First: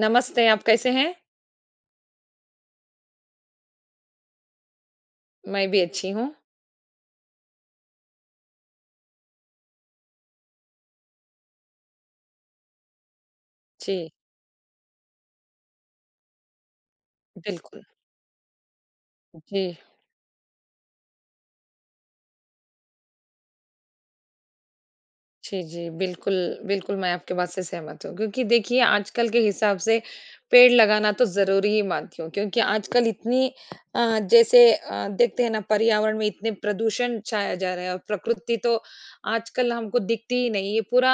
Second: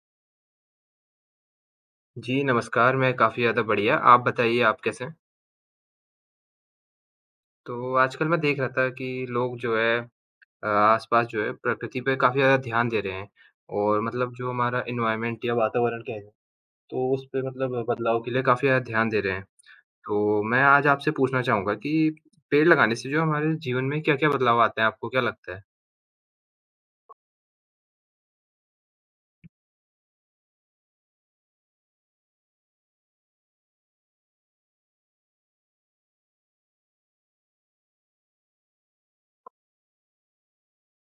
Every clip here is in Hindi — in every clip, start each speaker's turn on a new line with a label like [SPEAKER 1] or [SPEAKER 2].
[SPEAKER 1] नमस्ते, आप कैसे हैं?
[SPEAKER 2] जी, नमस्कार, मैं काफ़ी ज़्यादा बढ़िया। आप बताइए आप कैसे हैं?
[SPEAKER 1] मैं भी अच्छी हूँ।
[SPEAKER 2] तो आजकल मैं देख रहा था कि लोग जो है आस-पास जो है प्रकृति पे काफ़ी ज़्यादा ध्यान दे रहे हैं और
[SPEAKER 1] जी,
[SPEAKER 2] मतलब जो हमारा एनवायरनमेंट या वातावरण कह लें, तो उस पे मतलब
[SPEAKER 1] बिल्कुल।
[SPEAKER 2] बदलाव के लिए काफ़ी ज़्यादा ध्यान दे रहे हैं।
[SPEAKER 1] जी,
[SPEAKER 2] तो मैं आज आपसे पूछना चाहूँगा कि पेड़ लगाने से जो हमारे जीवन में क्या-क्या बदलाव आते हैं? आपको क्या लगता
[SPEAKER 1] जी,
[SPEAKER 2] है?
[SPEAKER 1] जी, बिल्कुल, बिल्कुल मैं आपकी बात से सहमत हूँ क्योंकि देखिए आजकल के हिसाब से पेड़ लगाना तो ज़रूरी ही मानती हूँ क्योंकि आजकल इतनी जैसे देखते हैं ना पर्यावरण में इतने प्रदूषण छाया जा रहा है और प्रकृति तो आजकल हमको दिखती ही नहीं है। पूरा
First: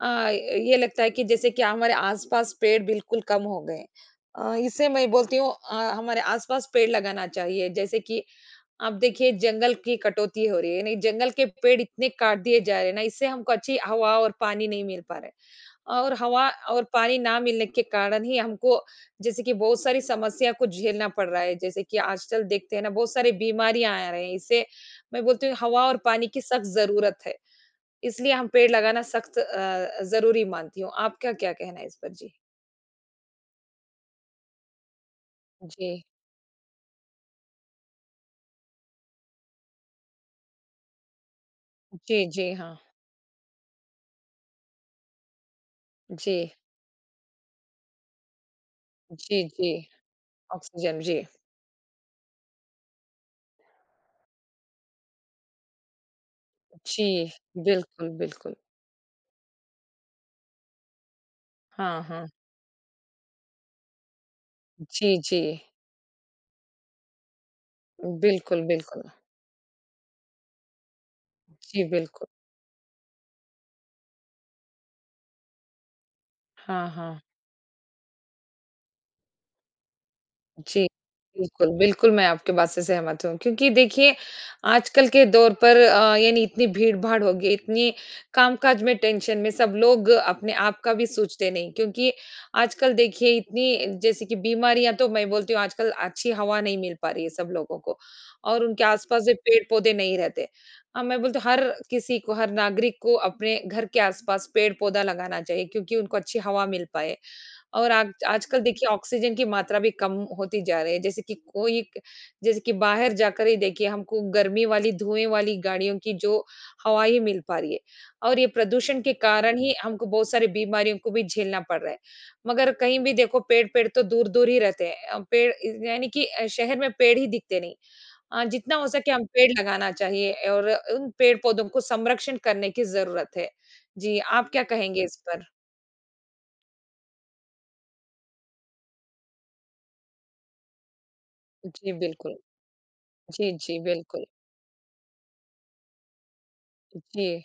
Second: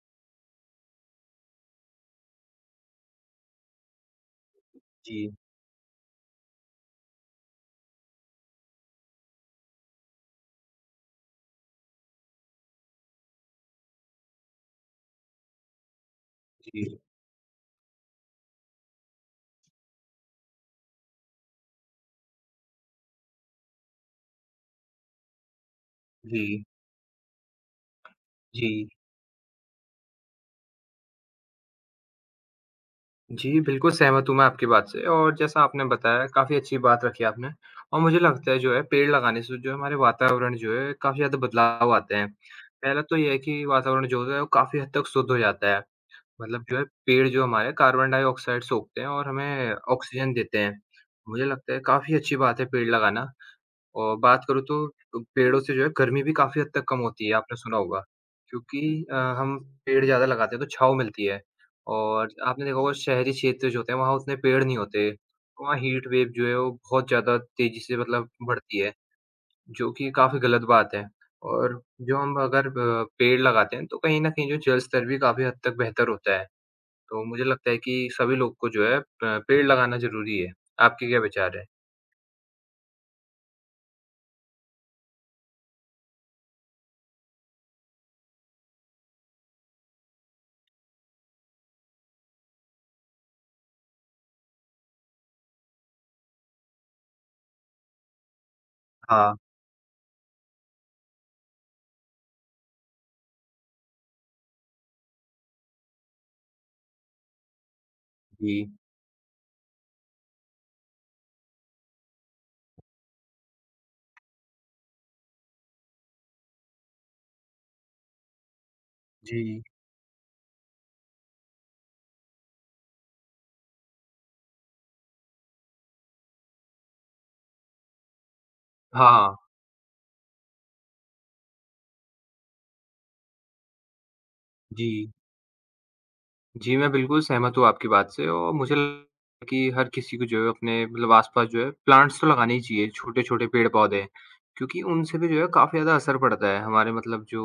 [SPEAKER 1] ये लगता है कि जैसे कि हमारे आस-पास पेड़ बिल्कुल कम हो गए हैं। इससे मैं
[SPEAKER 2] जी,
[SPEAKER 1] बोलती हूँ हमारे आस-पास पेड़ लगाना चाहिए जैसे कि अब देखिए जंगल की कटौती हो रही है, नहीं जंगल के पेड़ इतने काट दिए जा रहे हैं ना, इससे हमको अच्छी हवा और पानी नहीं मिल पा रहा है। और हवा और
[SPEAKER 2] जी,
[SPEAKER 1] पानी ना मिलने के कारण ही हमको जैसे कि बहुत सारी समस्या को झेलना पड़ रहा है। जैसे कि आजकल देखते हैं ना बहुत सारी बीमारियाँ आ रही हैं, इससे मैं बोलती हूँ हवा और पानी की
[SPEAKER 2] जी,
[SPEAKER 1] सख्त ज़रूरत है, इसलिए हम पेड़
[SPEAKER 2] जी।
[SPEAKER 1] लगाना सख्त ज़रूरी मानती हूँ। आपका क्या कहना है इस पर? जी।
[SPEAKER 2] जी, बिल्कुल सहमत हूँ मैं आपकी बात से और जैसा आपने
[SPEAKER 1] जी,
[SPEAKER 2] बताया काफ़ी अच्छी बात रखी आपने और मुझे लगता है जो है पेड़ लगाने से जो है हमारे वातावरण जो है काफ़ी ज़्यादा बदलाव आते
[SPEAKER 1] जी,
[SPEAKER 2] हैं।
[SPEAKER 1] जी, हाँ।
[SPEAKER 2] पहला तो ये है कि वातावरण जो होता है वो काफ़ी हद तक शुद्ध हो जाता है।
[SPEAKER 1] जी,
[SPEAKER 2] मतलब जो है पेड़ जो हमारे कार्बन डाइऑक्साइड सोखते हैं और
[SPEAKER 1] जी, जी,
[SPEAKER 2] हमें ऑक्सीजन देते हैं।
[SPEAKER 1] ऑक्सीजन, जी।
[SPEAKER 2] मुझे लगता है काफ़ी अच्छी बात है पेड़ लगाना। और बात करूँ तो पेड़ों से जो है गर्मी भी काफ़ी हद तक कम
[SPEAKER 1] जी,
[SPEAKER 2] होती है, आपने सुना होगा।
[SPEAKER 1] बिल्कुल, बिल्कुल।
[SPEAKER 2] क्योंकि हम पेड़ ज़्यादा लगाते हैं तो छाँव मिलती है
[SPEAKER 1] हाँ, हाँ।
[SPEAKER 2] और आपने देखा होगा शहरी क्षेत्र जो होते हैं वहाँ उतने पेड़ नहीं होते।
[SPEAKER 1] जी, जी।
[SPEAKER 2] वहाँ हीट वेव जो है वो बहुत ज़्यादा तेज़ी से मतलब
[SPEAKER 1] बिल्कुल,
[SPEAKER 2] बढ़ती है,
[SPEAKER 1] बिल्कुल।
[SPEAKER 2] जो कि काफ़ी गलत बात है। और
[SPEAKER 1] जी,
[SPEAKER 2] जो
[SPEAKER 1] बिल्कुल।
[SPEAKER 2] हम अगर पेड़ लगाते हैं तो कहीं न कहीं जो जल स्तर भी काफ़ी हद तक बेहतर होता है।
[SPEAKER 1] हाँ, हाँ,
[SPEAKER 2] तो मुझे लगता है कि सभी लोग को जो है प पेड़ लगाना ज़रूरी है।
[SPEAKER 1] जी,
[SPEAKER 2] आपके क्या विचार हैं?
[SPEAKER 1] बिल्कुल, बिल्कुल, मैं आपकी बात से सहमत हूँ क्योंकि देखिए, आजकल के दौर पर यानी इतनी भीड़-भाड़ हो गई, इतनी कामकाज में टेंशन में सब लोग अपने आप का भी सोचते नहीं क्योंकि आजकल देखिए इतनी जैसे कि बीमारियाँ तो मैं बोलती हूँ आजकल अच्छी हवा नहीं मिल पा रही है सब लोगों को और उनके आस-पास जो
[SPEAKER 2] हाँ,
[SPEAKER 1] पेड़-पौधे नहीं रहते। मैं बोलती हूँ हर किसी को, हर नागरिक को अपने घर के आस-पास पेड़-पौधा लगाना चाहिए क्योंकि उनको अच्छी हवा मिल पाए। और आज
[SPEAKER 2] जी।
[SPEAKER 1] आजकल देखिए ऑक्सीजन की मात्रा भी कम होती जा रही है जैसे कि कोई जैसे कि बाहर जाकर ही देखिए हमको गर्मी वाली धुएं वाली गाड़ियों की जो हवा ही मिल पा रही है और ये प्रदूषण के कारण
[SPEAKER 2] जी।
[SPEAKER 1] ही हमको बहुत सारी बीमारियों को भी झेलना पड़ रहा है मगर कहीं भी देखो पेड़ पेड़ तो दूर दूर ही रहते हैं, पेड़ यानी कि शहर में पेड़ ही दिखते नहीं। जितना हो सके हम
[SPEAKER 2] हाँ,
[SPEAKER 1] पेड़ लगाना चाहिए और उन पेड़ पौधों को संरक्षण करने की जरूरत है। जी, आप क्या
[SPEAKER 2] जी।
[SPEAKER 1] कहेंगे इस पर?
[SPEAKER 2] जी, मैं बिल्कुल सहमत हूँ आपकी बात से और मुझे लगता है कि हर किसी को जो है अपने मतलब आस-पास जो है
[SPEAKER 1] जी,
[SPEAKER 2] प्लांट्स तो
[SPEAKER 1] बिल्कुल।
[SPEAKER 2] लगाने ही चाहिए, छोटे-छोटे
[SPEAKER 1] जी, जी,
[SPEAKER 2] पेड़-पौधे।
[SPEAKER 1] बिल्कुल।
[SPEAKER 2] क्योंकि उनसे भी जो है काफ़ी ज़्यादा असर पड़ता है हमारे मतलब
[SPEAKER 1] जी,
[SPEAKER 2] जो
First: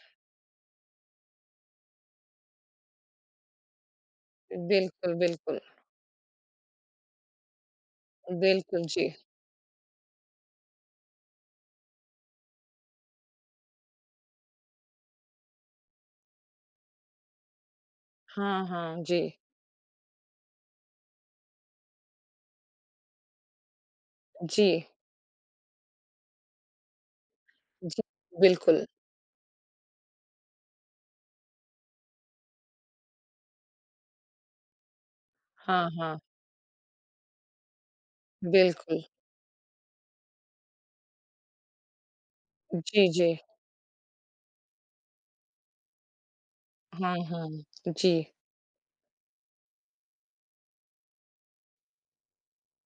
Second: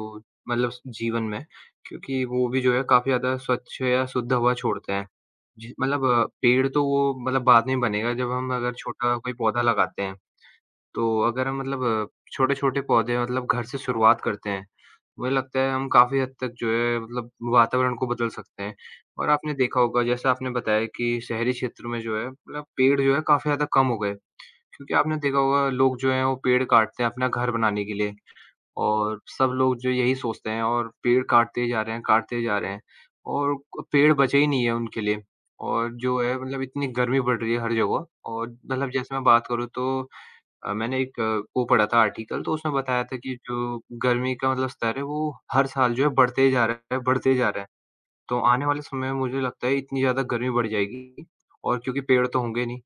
[SPEAKER 2] मतलब जीवन में क्योंकि वो भी जो है काफ़ी ज़्यादा स्वच्छ या शुद्ध हवा छोड़ते हैं।
[SPEAKER 1] बिल्कुल, बिल्कुल,
[SPEAKER 2] जी, मतलब पेड़ तो वो मतलब बाद में बनेगा जब हम अगर
[SPEAKER 1] बिल्कुल, जी।
[SPEAKER 2] छोटा कोई पौधा लगाते हैं। तो अगर हम मतलब छोटे-छोटे पौधे मतलब घर से शुरुआत करते हैं, मुझे लगता है हम काफ़ी हद तक जो है मतलब वातावरण को बदल सकते
[SPEAKER 1] हाँ,
[SPEAKER 2] हैं।
[SPEAKER 1] हाँ, जी,
[SPEAKER 2] और आपने देखा होगा जैसे आपने बताया कि शहरी क्षेत्र में जो है मतलब पेड़ जो है काफ़ी ज़्यादा कम हो गए।
[SPEAKER 1] जी,
[SPEAKER 2] क्योंकि आपने देखा होगा लोग जो हैं वो पेड़ काटते हैं अपना घर बनाने के
[SPEAKER 1] जी,
[SPEAKER 2] लिए
[SPEAKER 1] बिल्कुल।
[SPEAKER 2] और सब लोग जो यही सोचते हैं और पेड़ काटते ही जा रहे हैं, काटते ही जा रहे हैं और पेड़ बचे ही नहीं है उनके लिए।
[SPEAKER 1] हाँ,
[SPEAKER 2] और
[SPEAKER 1] हाँ,
[SPEAKER 2] जो है मतलब इतनी गर्मी बढ़ रही है हर जगह और मतलब
[SPEAKER 1] बिल्कुल।
[SPEAKER 2] जैसे मैं बात करूँ तो मैंने एक वो पढ़ा था आर्टिकल तो उसमें बताया
[SPEAKER 1] जी,
[SPEAKER 2] था
[SPEAKER 1] जी।
[SPEAKER 2] कि जो गर्मी का मतलब स्तर है वो हर साल जो है बढ़ते ही जा रहा है,
[SPEAKER 1] हाँ,
[SPEAKER 2] बढ़ते ही
[SPEAKER 1] हाँ,
[SPEAKER 2] जा रहा है।
[SPEAKER 1] जी,
[SPEAKER 2] तो आने वाले समय में मुझे लगता है इतनी ज़्यादा गर्मी बढ़ जाएगी और क्योंकि पेड़ तो होंगे नहीं,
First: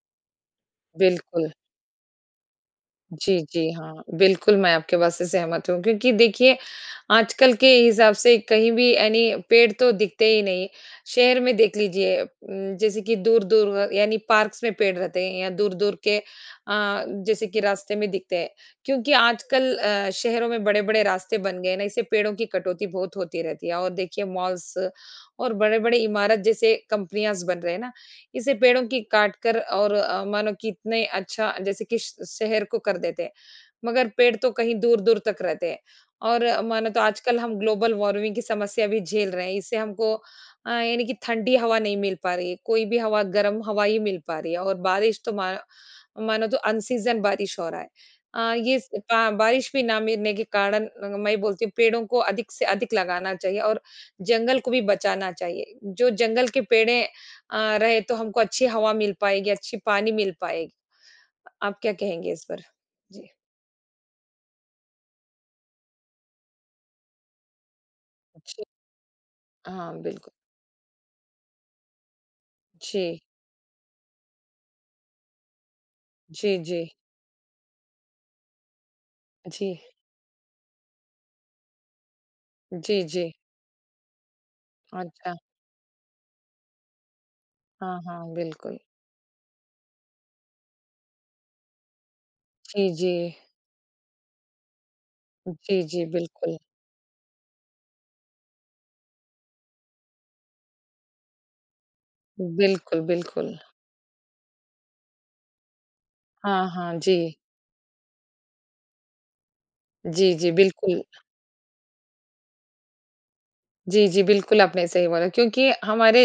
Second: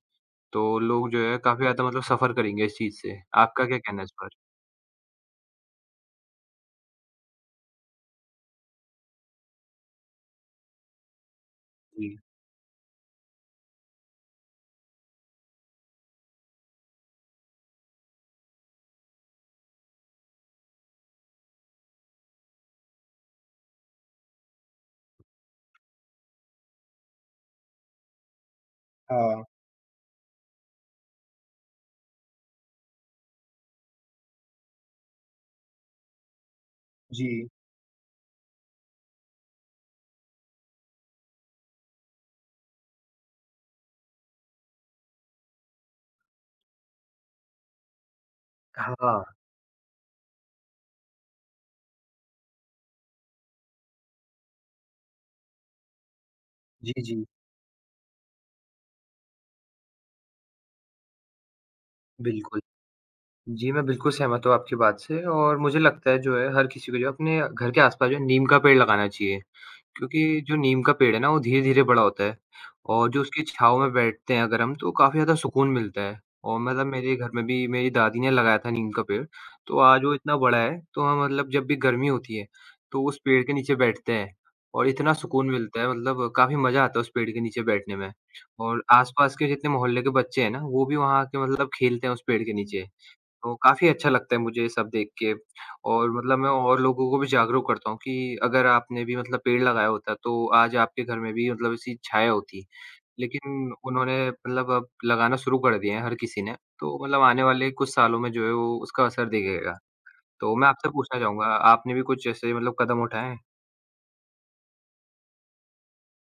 [SPEAKER 2] तो लोग जो है
[SPEAKER 1] बिल्कुल।
[SPEAKER 2] काफ़ी ज़्यादा मतलब सफ़र करेंगे इस चीज़ से।
[SPEAKER 1] जी,
[SPEAKER 2] आपका
[SPEAKER 1] जी,
[SPEAKER 2] क्या कहना
[SPEAKER 1] हाँ।
[SPEAKER 2] है इस पर?
[SPEAKER 1] बिल्कुल, मैं आपके बात से सहमत हूँ क्योंकि देखिए, आजकल के हिसाब से कहीं भी यानी पेड़ तो दिखते ही नहीं। शहर में देख
[SPEAKER 2] जी।
[SPEAKER 1] लीजिए जैसे कि दूर-दूर यानी पार्क्स में पेड़ रहते हैं या दूर-दूर के जैसे कि रास्ते में दिखते हैं। क्योंकि आजकल शहरों में बड़े-बड़े रास्ते बन गए हैं ना, इससे पेड़ों की कटौती बहुत होती रहती है और देखिए मॉल्स और बड़े-बड़े इमारत जैसे कंपनियाज़ बन रहे हैं ना, इसे पेड़ों की काट कर और मानो कि इतने अच्छा जैसे कि शहर को कर देते हैं, मगर पेड़ तो कहीं दूर दूर तक रहते हैं। और मानो तो आजकल
[SPEAKER 2] जी।
[SPEAKER 1] हम ग्लोबल वार्मिंग की समस्या भी झेल रहे हैं, इससे हमको यानी कि ठंडी हवा नहीं मिल पा रही है, कोई भी हवा गर्म हवा ही मिल पा रही है और बारिश तो मानो तो अनसीजन बारिश हो रहा है। ये
[SPEAKER 2] हाँ।
[SPEAKER 1] बारिश भी ना मिलने के कारण मैं बोलती हूँ पेड़ों को अधिक से अधिक लगाना चाहिए और जंगल को भी बचाना चाहिए। जो जंगल के
[SPEAKER 2] जी,
[SPEAKER 1] पेड़े
[SPEAKER 2] जी।
[SPEAKER 1] रहे तो हमको अच्छी हवा मिल पाएगी, अच्छी पानी मिल पाएगी। आप क्या कहेंगे इस
[SPEAKER 2] बिल्कुल।
[SPEAKER 1] पर? जी,
[SPEAKER 2] जी, मैं बिल्कुल सहमत हूँ आपकी बात से और मुझे लगता है जो है हर किसी को जो है अपने घर के आस-पास जो है नीम का
[SPEAKER 1] जी।
[SPEAKER 2] पेड़ लगाना चाहिए।
[SPEAKER 1] हाँ, बिल्कुल।
[SPEAKER 2] क्योंकि जो नीम का पेड़ है ना, वो धीरे-धीरे बड़ा होता है और
[SPEAKER 1] जी,
[SPEAKER 2] जो उसकी छाँव में बैठते हैं अगर हम, तो काफ़ी ज़्यादा सुकून मिलता है
[SPEAKER 1] जी,
[SPEAKER 2] और
[SPEAKER 1] जी,
[SPEAKER 2] मतलब मेरे घर में भी मेरी दादी ने लगाया था नीम का पेड़, तो
[SPEAKER 1] जी,
[SPEAKER 2] आज वो इतना बड़ा है, तो हम मतलब जब भी गर्मी होती है,
[SPEAKER 1] जी,
[SPEAKER 2] तो उस
[SPEAKER 1] जी।
[SPEAKER 2] पेड़ के नीचे बैठते हैं और इतना
[SPEAKER 1] अच्छा,
[SPEAKER 2] सुकून मिलता है मतलब काफ़ी मज़ा आता है उस पेड़ के नीचे बैठने
[SPEAKER 1] हाँ,
[SPEAKER 2] में
[SPEAKER 1] हाँ, बिल्कुल।
[SPEAKER 2] और आस-पास के जितने मोहल्ले के बच्चे हैं ना, वो भी वहाँ आके मतलब खेलते हैं उस पेड़ के नीचे।
[SPEAKER 1] जी, जी,
[SPEAKER 2] तो काफ़ी अच्छा लगता है मुझे ये सब देख के
[SPEAKER 1] जी, जी,
[SPEAKER 2] और मतलब मैं
[SPEAKER 1] बिल्कुल।
[SPEAKER 2] और लोगों को भी जागरूक करता हूँ कि अगर आपने भी मतलब पेड़ लगाया होता तो आज आपके घर में भी मतलब ऐसी छाया होती।
[SPEAKER 1] बिल्कुल, बिल्कुल।
[SPEAKER 2] लेकिन उन्होंने मतलब अब लगाना शुरू कर दिए हैं हर किसी ने,
[SPEAKER 1] हाँ, हाँ,
[SPEAKER 2] तो मतलब
[SPEAKER 1] जी।
[SPEAKER 2] आने वाले कुछ सालों में जो है वो उसका असर दिखेगा।
[SPEAKER 1] जी, जी,
[SPEAKER 2] तो मैं आपसे
[SPEAKER 1] बिल्कुल।
[SPEAKER 2] पूछना चाहूँगा आपने भी कुछ ऐसे मतलब कदम उठाए हैं?
[SPEAKER 1] जी, जी, बिल्कुल आपने सही बोला क्योंकि हमारे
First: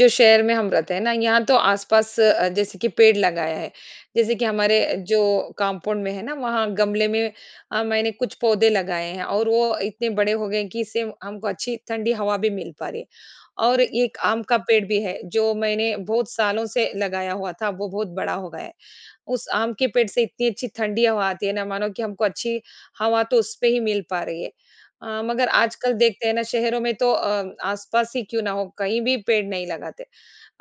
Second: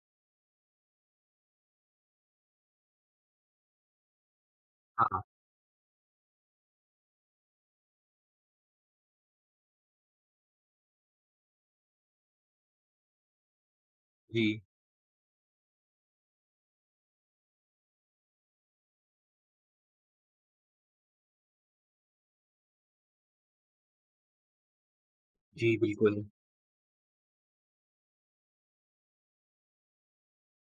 [SPEAKER 1] जो शहर में हम रहते हैं ना, यहाँ तो आस-पास जैसे कि पेड़ लगाया है। जैसे कि हमारे जो
[SPEAKER 2] हाँ,
[SPEAKER 1] कंपाउंड में है ना, वहाँ गमले में मैंने कुछ पौधे लगाए हैं और वो इतने बड़े हो गए कि इससे हमको अच्छी ठंडी हवा भी मिल पा रही है। और एक आम का
[SPEAKER 2] जी।
[SPEAKER 1] पेड़ भी है, जो मैंने बहुत सालों से लगाया हुआ था, वो बहुत बड़ा हो गया है। उस आम के पेड़ से इतनी अच्छी ठंडी हवा आती है ना, मानो कि हमको अच्छी हवा तो उसपे ही मिल पा रही है। मगर
[SPEAKER 2] जी,
[SPEAKER 1] आजकल
[SPEAKER 2] बिल्कुल।
[SPEAKER 1] देखते हैं ना शहरों में तो आसपास ही क्यों ना हो कहीं भी पेड़ नहीं लगाते।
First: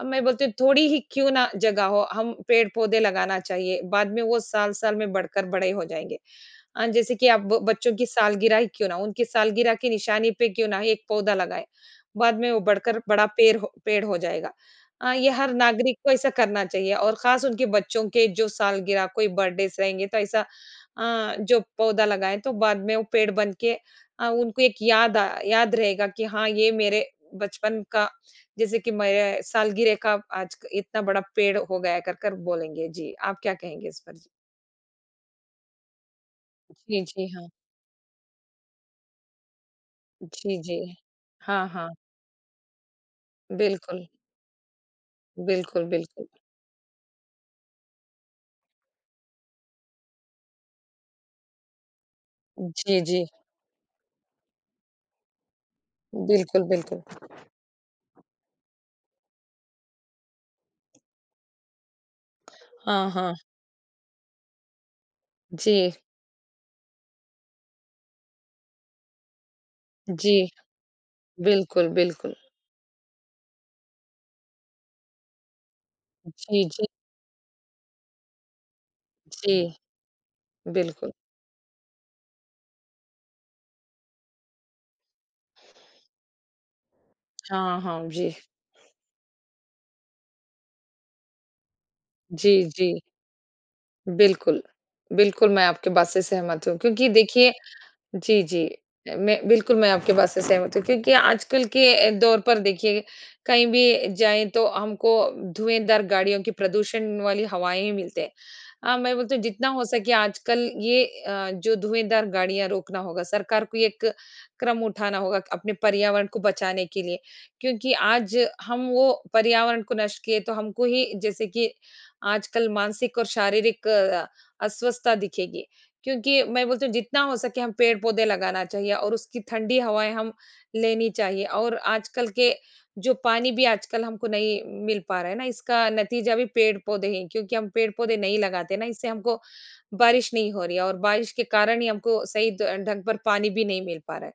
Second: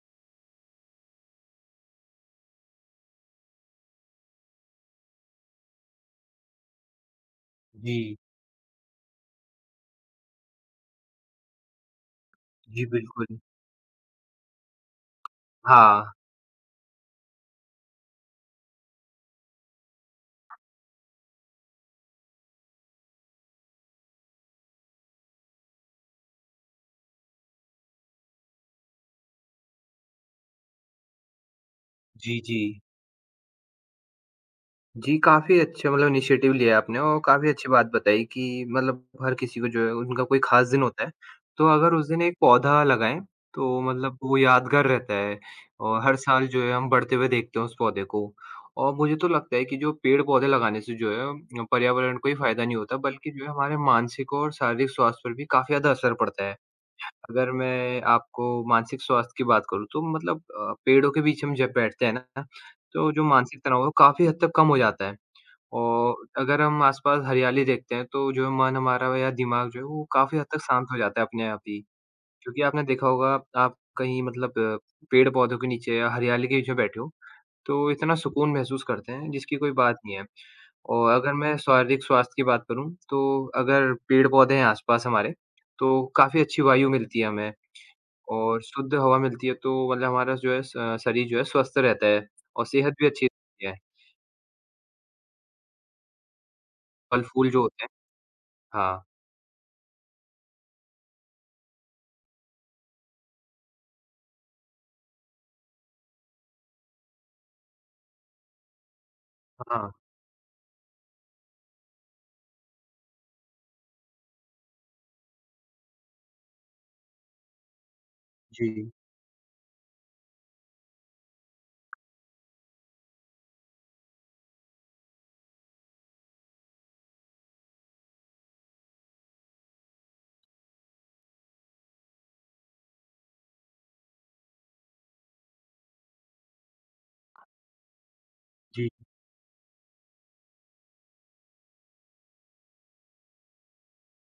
[SPEAKER 1] अब मैं बोलती हूँ थोड़ी ही क्यों ना जगह हो, हम पेड़-पौधे लगाना चाहिए, बाद में वो साल-साल में बढ़कर बड़े हो जाएँगे। जैसे कि आप ब बच्चों की
[SPEAKER 2] जी।
[SPEAKER 1] सालगिरह ही क्यों ना हो, उनकी सालगिरह की निशानी पे क्यों ना एक पौधा लगाएँ, बाद में वो
[SPEAKER 2] जी,
[SPEAKER 1] बढ़कर बड़ा
[SPEAKER 2] बिल्कुल।
[SPEAKER 1] पेड़ हो जाएगा। ये हर नागरिक को
[SPEAKER 2] हाँ।
[SPEAKER 1] ऐसा करना चाहिए और ख़ास उनके बच्चों के जो सालगिरह, कोई बर्थडेज़ रहेंगे तो ऐसा जो पौधा लगाएँ तो बाद में वो पेड़ बन के उनको एक याद रहेगा कि हाँ, ये मेरे बचपन का जैसे कि मेरे सालगिरह का आज क इतना बड़ा पेड़ हो गया कर कर
[SPEAKER 2] जी, जी।
[SPEAKER 1] बोलेंगे। जी, आप क्या कहेंगे इस पर?
[SPEAKER 2] जी, काफ़ी अच्छे मतलब इनिशिएटिव लिया आपने
[SPEAKER 1] जी,
[SPEAKER 2] और
[SPEAKER 1] जी, हाँ।
[SPEAKER 2] काफ़ी अच्छी बात बताई कि मतलब हर किसी को जो है उनका कोई
[SPEAKER 1] जी,
[SPEAKER 2] ख़ास दिन
[SPEAKER 1] जी।
[SPEAKER 2] होता है।
[SPEAKER 1] हाँ,
[SPEAKER 2] तो
[SPEAKER 1] हाँ।
[SPEAKER 2] अगर उस दिन एक पौधा लगाएँ, तो
[SPEAKER 1] बिल्कुल,
[SPEAKER 2] मतलब वो यादगार रहता है
[SPEAKER 1] बिल्कुल,
[SPEAKER 2] और हर
[SPEAKER 1] बिल्कुल।
[SPEAKER 2] साल जो है हम बढ़ते हुए देखते हैं उस पौधे को। और मुझे तो लगता है कि जो पेड़-पौधे लगाने से जो है पर्यावरण को ही फ़ायदा नहीं होता
[SPEAKER 1] जी, जी।
[SPEAKER 2] बल्कि जो है हमारे मानसिक और शारीरिक स्वास्थ्य पर भी काफ़ी ज़्यादा असर पड़ता है।
[SPEAKER 1] बिल्कुल, बिल्कुल।
[SPEAKER 2] अगर मैं आपको मानसिक स्वास्थ्य की बात करूँ तो मतलब पेड़ों के बीच हम जब बैठते हैं ना,
[SPEAKER 1] हाँ,
[SPEAKER 2] तो जो
[SPEAKER 1] हाँ।
[SPEAKER 2] मानसिक तनाव है वो काफ़ी हद तक कम हो जाता है।
[SPEAKER 1] जी,
[SPEAKER 2] और अगर हम आस-पास हरियाली देखते हैं, तो जो मन हमारा या दिमाग जो है, वो
[SPEAKER 1] जी।
[SPEAKER 2] काफ़ी हद तक शांत हो जाता है अपने आप ही।
[SPEAKER 1] बिल्कुल, बिल्कुल।
[SPEAKER 2] क्योंकि आपने देखा होगा, आप कहीं मतलब पेड़-पौधों के नीचे या हरियाली के
[SPEAKER 1] जी,
[SPEAKER 2] नीचे
[SPEAKER 1] जी,
[SPEAKER 2] बैठे हो, तो इतना सुकून महसूस करते हैं,
[SPEAKER 1] जी।
[SPEAKER 2] जिसकी कोई बात नहीं है।
[SPEAKER 1] बिल्कुल।
[SPEAKER 2] और अगर मैं शारीरिक स्वास्थ्य की बात करूँ, तो अगर पेड़-पौधे हैं आस-पास हमारे, तो काफ़ी अच्छी वायु मिलती है हमें
[SPEAKER 1] हाँ, हाँ। जी।
[SPEAKER 2] और शुद्ध हवा मिलती है, तो मतलब हमारा जो है स शरीर जो है स्वस्थ रहता है
[SPEAKER 1] जी,
[SPEAKER 2] और
[SPEAKER 1] जी।
[SPEAKER 2] सेहत भी अच्छी रहती है,
[SPEAKER 1] बिल्कुल। बिल्कुल, मैं आपकी बात से सहमत हूँ क्योंकि
[SPEAKER 2] फल-फूल
[SPEAKER 1] देखिए
[SPEAKER 2] जो होते हैं
[SPEAKER 1] जी, जी।
[SPEAKER 2] हाँ।
[SPEAKER 1] मैं बिल्कुल, मैं आपकी बात से सहमत हूँ क्योंकि आजकल के दौर पर देखिए, कहीं भी जाएँ तो हमको धुएँदार गाड़ियों की प्रदूषण वाली हवाएँ ही मिलते हैं। मैं बोलती हूँ जितना हो
[SPEAKER 2] हाँ,
[SPEAKER 1] सके आजकल ये जो धुएँदार गाड़ियाँ रोकना होगा, सरकार को ये एक कदम उठाना होगा अपने पर्यावरण को बचाने के लिए। क्योंकि आज हम
[SPEAKER 2] जी।
[SPEAKER 1] वो पर्यावरण को नष्ट किए तो हमको ही जैसे कि आजकल मानसिक और शारीरिक अस्वस्थता दिखेगी। क्योंकि मैं बोलती हूँ जितना हो सके हम पेड़-पौधे लगाना चाहिए और उसकी ठंडी हवाएँ हम लेनी चाहिए। और आजकल के जो पानी भी आजकल हमको नहीं मिल पा रहा है ना, इसका नतीजा भी पेड़-पौधे ही, क्योंकि हम पेड़-पौधे नहीं लगाते ना,
[SPEAKER 2] जी।
[SPEAKER 1] इससे हमको बारिश नहीं हो रही है और बारिश के कारण ही हमको सही द ढंग पर पानी भी नहीं मिल पा रहा है।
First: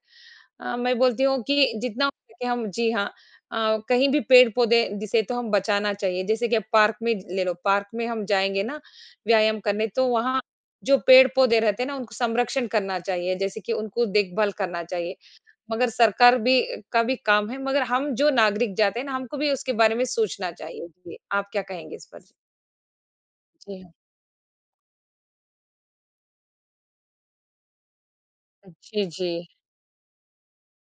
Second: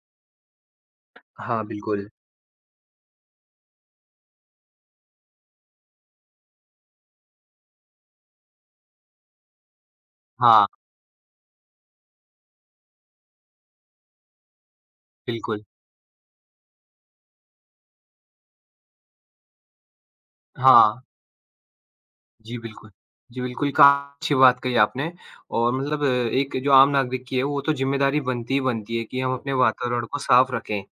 [SPEAKER 1] मैं बोलती हूँ
[SPEAKER 2] हाँ,
[SPEAKER 1] कि जितना
[SPEAKER 2] बिल्कुल।
[SPEAKER 1] हो सके हम जी हाँ, कहीं भी पेड़-पौधे जिसे तो हम बचाना चाहिए, जैसे कि अब पार्क में ले लो, पार्क में हम जाएँगे ना व्यायाम करने तो वहाँ
[SPEAKER 2] हाँ,
[SPEAKER 1] जो पेड़-पौधे रहते हैं ना उनको संरक्षण करना चाहिए, जैसे कि उनको देखभाल करना चाहिए।
[SPEAKER 2] बिल्कुल।
[SPEAKER 1] मगर सरकार भी का भी काम है, मगर हम जो नागरिक जाते हैं ना हमको भी उसके बारे में सोचना चाहिए।
[SPEAKER 2] हाँ,
[SPEAKER 1] जी, आप क्या कहेंगे इस पर?
[SPEAKER 2] जी, बिल्कुल। जी, बिल्कुल,
[SPEAKER 1] जी हाँ।
[SPEAKER 2] काफ़ी अच्छी बात कही आपने और मतलब एक जो आम नागरिक की है, वो तो ज़िम्मेदारी बनती ही बनती है
[SPEAKER 1] जी,
[SPEAKER 2] कि
[SPEAKER 1] जी,
[SPEAKER 2] हम अपने वातावरण को साफ़ रखें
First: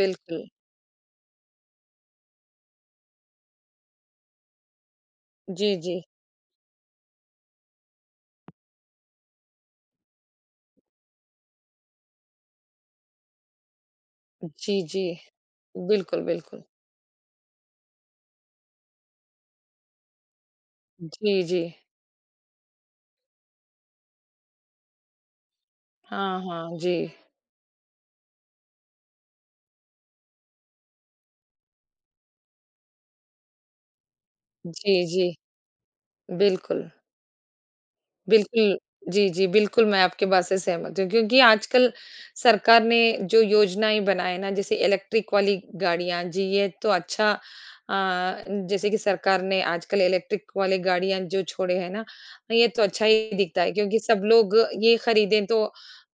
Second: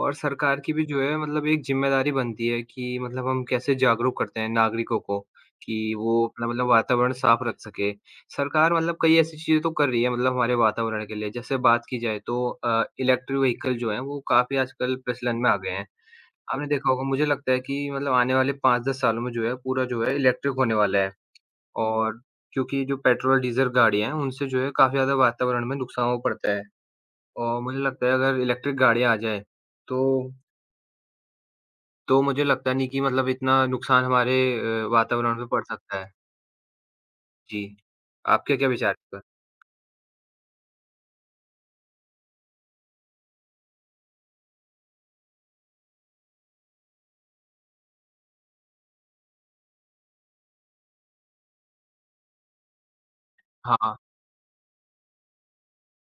[SPEAKER 2] और
[SPEAKER 1] बिल्कुल।
[SPEAKER 2] सरकार की भी जो है मतलब एक ज़िम्मेदारी बनती है कि मतलब हम कैसे जागरूक करते हैं नागरिकों को
[SPEAKER 1] जी,
[SPEAKER 2] कि
[SPEAKER 1] जी।
[SPEAKER 2] वो अपना मतलब वातावरण साफ़ रख सके। सरकार मतलब कई ऐसी चीज़ें तो कर रही है मतलब हमारे वातावरण के लिए, जैसे बात की जाए तो इलेक्ट्रिक व्हीकल जो हैं, वो काफ़ी
[SPEAKER 1] जी,
[SPEAKER 2] आजकल
[SPEAKER 1] जी।
[SPEAKER 2] प्रचलन में आ गए हैं।
[SPEAKER 1] बिल्कुल, बिल्कुल।
[SPEAKER 2] आपने देखा होगा मुझे लगता है कि मतलब आने वाले 5-10 सालों में जो है पूरा जो है इलेक्ट्रिक होने वाला है
[SPEAKER 1] जी, जी।
[SPEAKER 2] और क्योंकि जो पेट्रोल डीज़ल गाड़ियाँ हैं उनसे जो है काफ़ी ज़्यादा वातावरण में नुकसान हो
[SPEAKER 1] हाँ,
[SPEAKER 2] पड़ता है।
[SPEAKER 1] हाँ। जी।
[SPEAKER 2] और मुझे लगता है अगर इलेक्ट्रिक गाड़ियाँ आ जाएँ तो मुझे लगता नहीं कि मतलब इतना नुकसान हमारे
[SPEAKER 1] जी, जी,
[SPEAKER 2] वातावरण पे पड़ सकता है।
[SPEAKER 1] बिल्कुल।
[SPEAKER 2] जी, आपके क्या
[SPEAKER 1] बिल्कुल।
[SPEAKER 2] विचार हैं इस पर?
[SPEAKER 1] जी, जी, बिल्कुल मैं आपकी बात से सहमत हूँ क्योंकि आजकल सरकार ने जो योजनाएँ बनाए हैं ना जैसे इलेक्ट्रिक वाली गाड़ियाँ जी, ये तो अच्छा अ, जैसे कि सरकार ने आजकल इलेक्ट्रिक वाली गाड़ियाँ जो छोड़े हैं ना, ये तो अच्छा ही दिखता है
[SPEAKER 2] हाँ,
[SPEAKER 1] क्योंकि सब लोग ये खरीदें तो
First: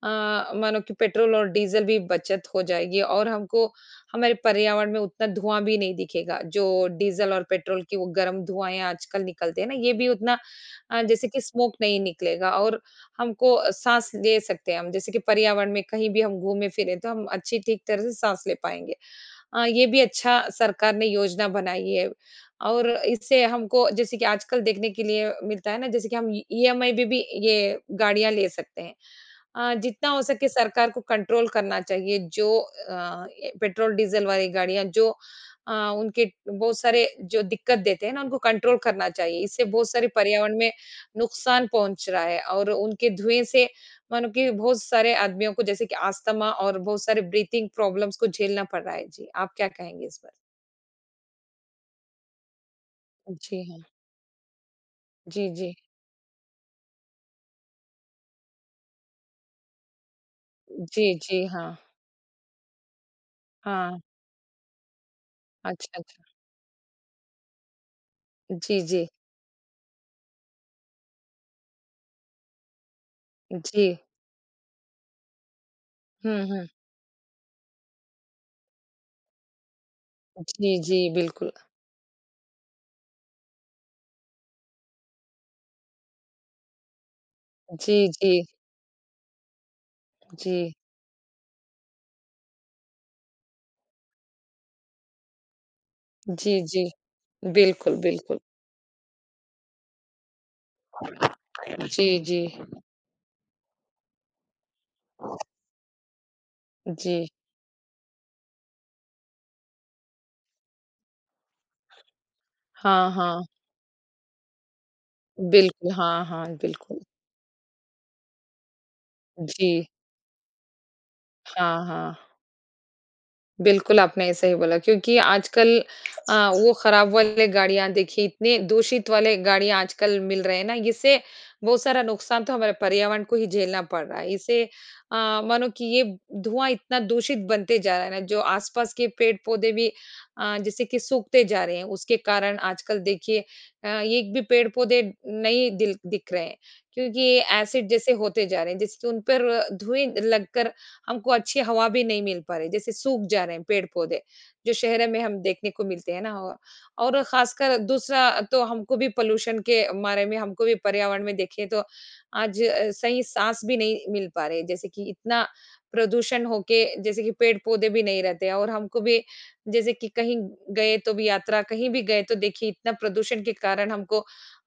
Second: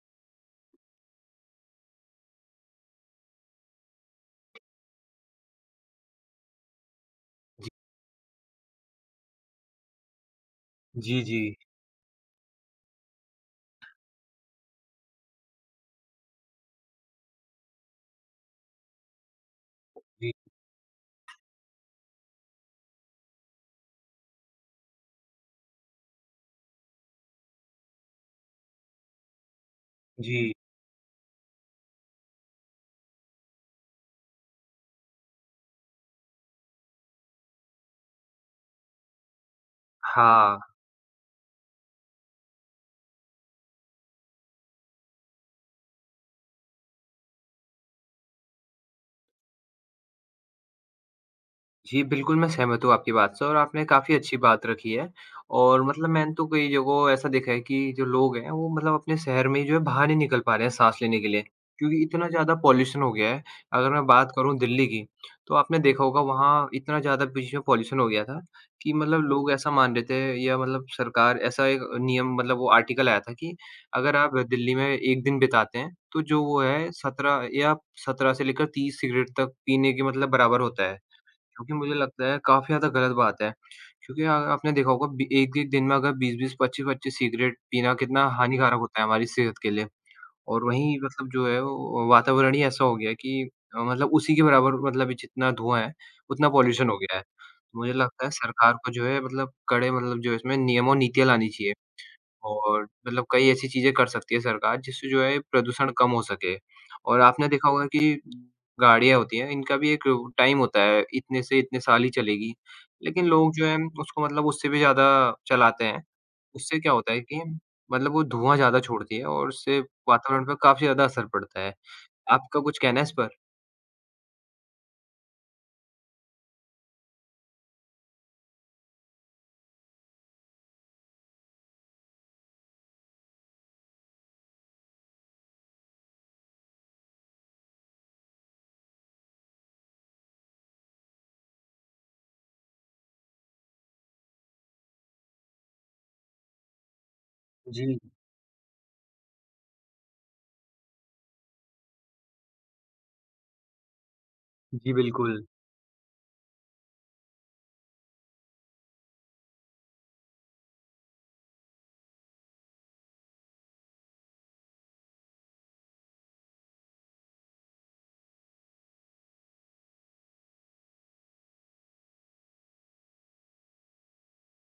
[SPEAKER 1] अ, मानो कि पेट्रोल और डीज़ल भी बचत हो जाएगी और हमको हमारे पर्यावरण में उतना धुआँ भी नहीं दिखेगा। जो डीज़ल और पेट्रोल की वो गर्म धुआँ आजकल निकलते हैं ना, ये भी उतना
[SPEAKER 2] जी,
[SPEAKER 1] जैसे
[SPEAKER 2] जी।
[SPEAKER 1] कि स्मोक नहीं निकलेगा और हमको साँस ले सकते हैं हम, जैसे कि पर्यावरण में कहीं भी हम घूमे-फिरे तो हम अच्छी ठीक तरह से साँस ले पाएँगे। ये भी
[SPEAKER 2] जी,
[SPEAKER 1] अच्छा सरकार ने योजना बनाई है। और इससे हमको जैसे कि आजकल देखने के लिए मिलता है ना, जैसे कि हम ई ईएमआई पे भी ये गाड़ियाँ ले सकते हैं। जितना हो सके
[SPEAKER 2] जी।
[SPEAKER 1] सरकार को कंट्रोल करना चाहिए जो ये पेट्रोल डीजल वाली गाड़ियाँ जो उनके बहुत सारे जो दिक्कत देते हैं ना उनको कंट्रोल करना चाहिए। इससे बहुत सारे पर्यावरण
[SPEAKER 2] हाँ।
[SPEAKER 1] में नुकसान पहुँच रहा है और उनके धुएँ से मानो कि बहुत सारे आदमियों को जैसे कि अस्थमा और बहुत सारे ब्रीथिंग प्रॉब्लम्स को झेलना पड़ रहा है। जी, आप क्या कहेंगे इस पर?
[SPEAKER 2] जी, बिल्कुल, मैं सहमत हूँ आपकी बात से और
[SPEAKER 1] जी हाँ।
[SPEAKER 2] आपने काफ़ी अच्छी बात रखी है
[SPEAKER 1] जी, जी।
[SPEAKER 2] और मतलब मैंने तो कई जगहों ऐसा देखा है कि जो लोग हैं, वो मतलब अपने शहर में ही जो है बाहर नहीं निकल पा रहे हैं सांस
[SPEAKER 1] जी,
[SPEAKER 2] लेने के लिए,
[SPEAKER 1] जी, हाँ।
[SPEAKER 2] क्योंकि इतना ज़्यादा पॉल्यूशन हो गया है। अगर
[SPEAKER 1] हाँ।
[SPEAKER 2] मैं बात करूँ दिल्ली की, तो आपने
[SPEAKER 1] अच्छा,
[SPEAKER 2] देखा होगा
[SPEAKER 1] अच्छा।
[SPEAKER 2] वहाँ इतना ज़्यादा बीच में पॉल्यूशन हो गया था
[SPEAKER 1] जी,
[SPEAKER 2] कि
[SPEAKER 1] जी।
[SPEAKER 2] मतलब लोग ऐसा मान रहे थे या मतलब सरकार ऐसा एक नियम मतलब वो आर्टिकल आया था कि
[SPEAKER 1] जी।
[SPEAKER 2] अगर आप दिल्ली में 1 दिन बिताते हैं, तो जो
[SPEAKER 1] हुँ,
[SPEAKER 2] वो
[SPEAKER 1] हुँ।
[SPEAKER 2] है 17 या 17 से लेकर 30 सिगरेट तक पीने के मतलब बराबर
[SPEAKER 1] जी,
[SPEAKER 2] होता
[SPEAKER 1] जी,
[SPEAKER 2] है।
[SPEAKER 1] बिल्कुल।
[SPEAKER 2] क्योंकि मुझे लगता है काफ़ी ज़्यादा गलत बात है। क्योंकि आपने देखा होगा बी एक-एक दिन में अगर 20-20, 25-25 सिगरेट पीना
[SPEAKER 1] जी,
[SPEAKER 2] कितना
[SPEAKER 1] जी।
[SPEAKER 2] हानिकारक होता है हमारी सेहत के लिए। और
[SPEAKER 1] जी,
[SPEAKER 2] वहीं मतलब जो है वो वातावरण ही ऐसा हो गया है कि मतलब उसी के बराबर मतलब जितना धुआँ है, उतना
[SPEAKER 1] जी, जी।
[SPEAKER 2] पॉल्यूशन हो गया है। मुझे
[SPEAKER 1] बिल्कुल,
[SPEAKER 2] लगता है
[SPEAKER 1] बिल्कुल।
[SPEAKER 2] सरकार को जो है मतलब कड़े मतलब जो है इसमें नियम और नीतियाँ लानी चाहिए।
[SPEAKER 1] जी, जी,
[SPEAKER 2] और मतलब कई ऐसी चीज़ें कर सकती है सरकार जिससे जो है प्रदूषण कम हो सके।
[SPEAKER 1] जी।
[SPEAKER 2] और आपने देखा होगा कि गाड़ियाँ होती हैं, इनका भी एक टाइम होता है, इतने से इतने साल ही चलेगी।
[SPEAKER 1] हाँ,
[SPEAKER 2] लेकिन
[SPEAKER 1] हाँ।
[SPEAKER 2] लोग जो हैं उसको मतलब उससे भी ज़्यादा चलाते
[SPEAKER 1] बिल्कुल,
[SPEAKER 2] हैं।
[SPEAKER 1] हाँ, हाँ,
[SPEAKER 2] उससे क्या
[SPEAKER 1] बिल्कुल।
[SPEAKER 2] होता है कि मतलब वो धुआँ ज़्यादा छोड़ती है और
[SPEAKER 1] जी,
[SPEAKER 2] उससे वातावरण पे काफ़ी ज़्यादा असर पड़ता है।
[SPEAKER 1] हाँ, हाँ।
[SPEAKER 2] आपका कुछ कहना है इस पर?
[SPEAKER 1] बिल्कुल, आपने सही बोला क्योंकि आजकल वो खराब वाले गाड़ियाँ देखिए इतने दूषित वाले गाड़ियाँ आजकल मिल रहे हैं ना, इससे बहुत सारा नुकसान तो हमारे पर्यावरण को ही झेलना पड़ रहा है। इसे मानो कि ये धुआँ इतना दूषित बनते जा रहा है ना, जो आसपास के पेड़-पौधे भी जैसे कि सूखते जा रहे हैं, उसके कारण आजकल देखिए एक भी पेड़-पौधे नहीं दिल दिख रहे हैं, क्योंकि एसिड
[SPEAKER 2] जी।
[SPEAKER 1] जैसे होते जा रहे हैं, जिससे उन पर धुएँ लगकर हमको अच्छी हवा भी नहीं मिल पा रही, जैसे सूख जा रहे हैं पेड़-पौधे, जो
[SPEAKER 2] जी,
[SPEAKER 1] शहर में हम
[SPEAKER 2] बिल्कुल।
[SPEAKER 1] देखने को मिलते हैं ना। औ और खासकर दूसरा तो हमको भी पॉल्यूशन के मारे में हमको भी पर्यावरण में देखें तो आज सही साँस भी नहीं मिल पा रही, जैसे कि इतना प्रदूषण होके जैसे कि पेड़-पौधे भी नहीं रहते और हमको भी जैसे कि कहीं गए तो भी यात्रा कहीं भी गए तो देखिए इतना प्रदूषण के कारण हमको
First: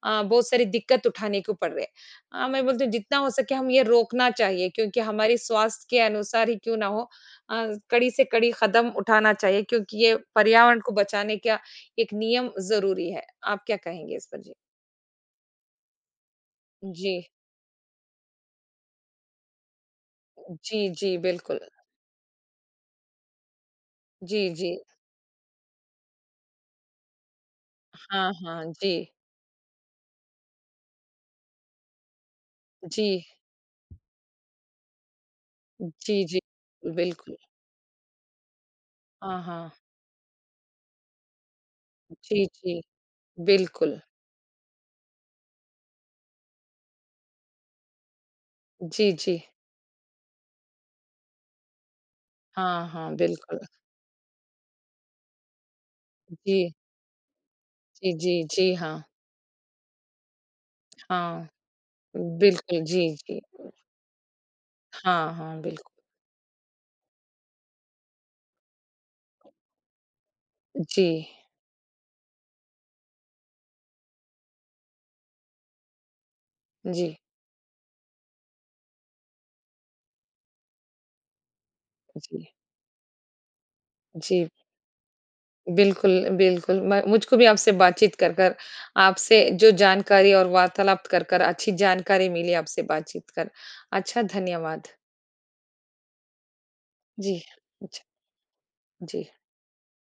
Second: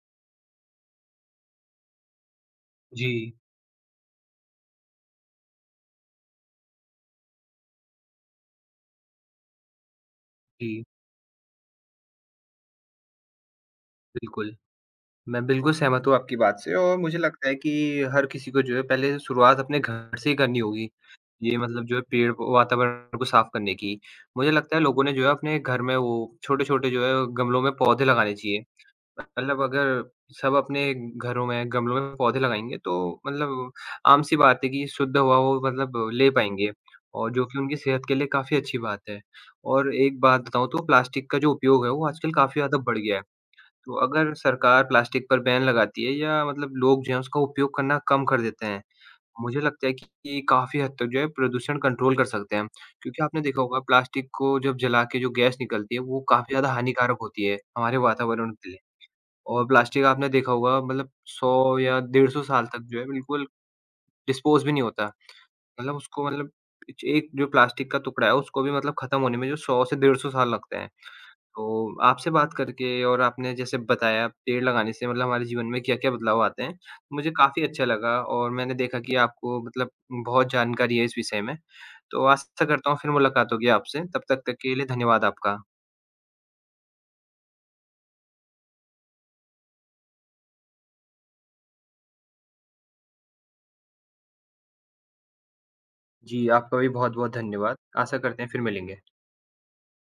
[SPEAKER 1] बहुत सारी दिक्कत उठाने को पड़ रहे हैं। हाँ, मैं बोलती हूँ जितना हो
[SPEAKER 2] जी,
[SPEAKER 1] सके हम ये रोकना चाहिए क्योंकि हमारी स्वास्थ्य के अनुसार ही क्यों ना हो कड़ी से कड़ी कदम उठाना चाहिए क्योंकि ये पर्यावरण
[SPEAKER 2] जी,
[SPEAKER 1] को बचाने का एक नियम ज़रूरी है। आप क्या कहेंगे इस पर? जी।
[SPEAKER 2] बिल्कुल। मैं बिल्कुल सहमत हूँ आपकी बात से और
[SPEAKER 1] जी।
[SPEAKER 2] मुझे लगता है कि हर किसी को जो है पहले शुरुआत अपने घर से ही करनी
[SPEAKER 1] जी,
[SPEAKER 2] होगी।
[SPEAKER 1] जी,
[SPEAKER 2] ये
[SPEAKER 1] बिल्कुल।
[SPEAKER 2] मतलब जो है पेड़ को- वातावरण को साफ करने की।
[SPEAKER 1] जी,
[SPEAKER 2] मुझे
[SPEAKER 1] जी।
[SPEAKER 2] लगता है लोगों ने जो है अपने घर में वो छोटे-छोटे जो है गमलों में पौधे
[SPEAKER 1] हाँ,
[SPEAKER 2] लगाने चाहिए।
[SPEAKER 1] हाँ। जी।
[SPEAKER 2] मतलब अगर सब अपने घरों में गमलों में पौधे लगाएँगे तो
[SPEAKER 1] जी।
[SPEAKER 2] मतलब आम-सी बात है कि शुद्ध हवा वो मतलब
[SPEAKER 1] जी,
[SPEAKER 2] ले
[SPEAKER 1] जी।
[SPEAKER 2] पाएँगे और
[SPEAKER 1] बिल्कुल।
[SPEAKER 2] जो कि उनकी सेहत के लिए काफ़ी अच्छी बात है।
[SPEAKER 1] हाँ, हाँ।
[SPEAKER 2] और एक बात बताऊँ तो प्लास्टिक का जो उपयोग है वो आजकल
[SPEAKER 1] जी,
[SPEAKER 2] काफ़ी ज़्यादा
[SPEAKER 1] जी।
[SPEAKER 2] बढ़ गया है। तो
[SPEAKER 1] बिल्कुल।
[SPEAKER 2] अगर सरकार प्लास्टिक पर बैन लगाती है या मतलब लोग जो हैं उसका उपयोग करना कम कर देते हैं,
[SPEAKER 1] जी, जी।
[SPEAKER 2] मुझे लगता है कि काफ़ी हद तक जो है प्रदूषण कंट्रोल कर सकते हैं हम।
[SPEAKER 1] हाँ, हाँ,
[SPEAKER 2] क्योंकि आपने
[SPEAKER 1] बिल्कुल।
[SPEAKER 2] देखा होगा प्लास्टिक को जब जला के जो गैस निकलती है वो काफ़ी
[SPEAKER 1] जी।
[SPEAKER 2] ज़्यादा हानिकारक होती है हमारे
[SPEAKER 1] जी, जी,
[SPEAKER 2] वातावरण के
[SPEAKER 1] जी,
[SPEAKER 2] लिए।
[SPEAKER 1] हाँ।
[SPEAKER 2] और प्लास्टिक आपने देखा होगा मतलब
[SPEAKER 1] हाँ,
[SPEAKER 2] 100 या 150 साल
[SPEAKER 1] बिल्कुल।
[SPEAKER 2] तक जो है
[SPEAKER 1] जी, जी।
[SPEAKER 2] बिल्कुल डिस्पोज़ भी नहीं होता।
[SPEAKER 1] हाँ, हाँ,
[SPEAKER 2] मतलब
[SPEAKER 1] बिल्कुल।
[SPEAKER 2] उसको मतलब एक जो प्लास्टिक का टुकड़ा है उसको भी मतलब ख़त्म होने में जो 100 से 150 साल लगते हैं।
[SPEAKER 1] जी।
[SPEAKER 2] तो आपसे बात करके और आपने जैसे बताया पेड़ लगाने से मतलब हमारे जीवन में क्या-क्या बदलाव आते हैं,
[SPEAKER 1] जी,
[SPEAKER 2] तो मुझे काफ़ी अच्छा लगा और मैंने देखा कि आपको मतलब बहुत जानकारी है इस विषय में। तो
[SPEAKER 1] जी,
[SPEAKER 2] आशा करता हूँ फिर मुलाकात होगी आपसे, तब तक
[SPEAKER 1] जी।
[SPEAKER 2] तक के लिए धन्यवाद आपका।
[SPEAKER 1] बिल्कुल, बिल्कुल, मैं मुझको भी आपसे बातचीत कर आपसे जो जानकारी और वार्तालाप कर अच्छी जानकारी मिली आपसे बातचीत कर। अच्छा, धन्यवाद।
[SPEAKER 2] जी, आपका भी बहुत-बहुत
[SPEAKER 1] जी,
[SPEAKER 2] धन्यवाद।
[SPEAKER 1] अच्छा,
[SPEAKER 2] आशा करते हैं फिर मिलेंगे।
[SPEAKER 1] जी।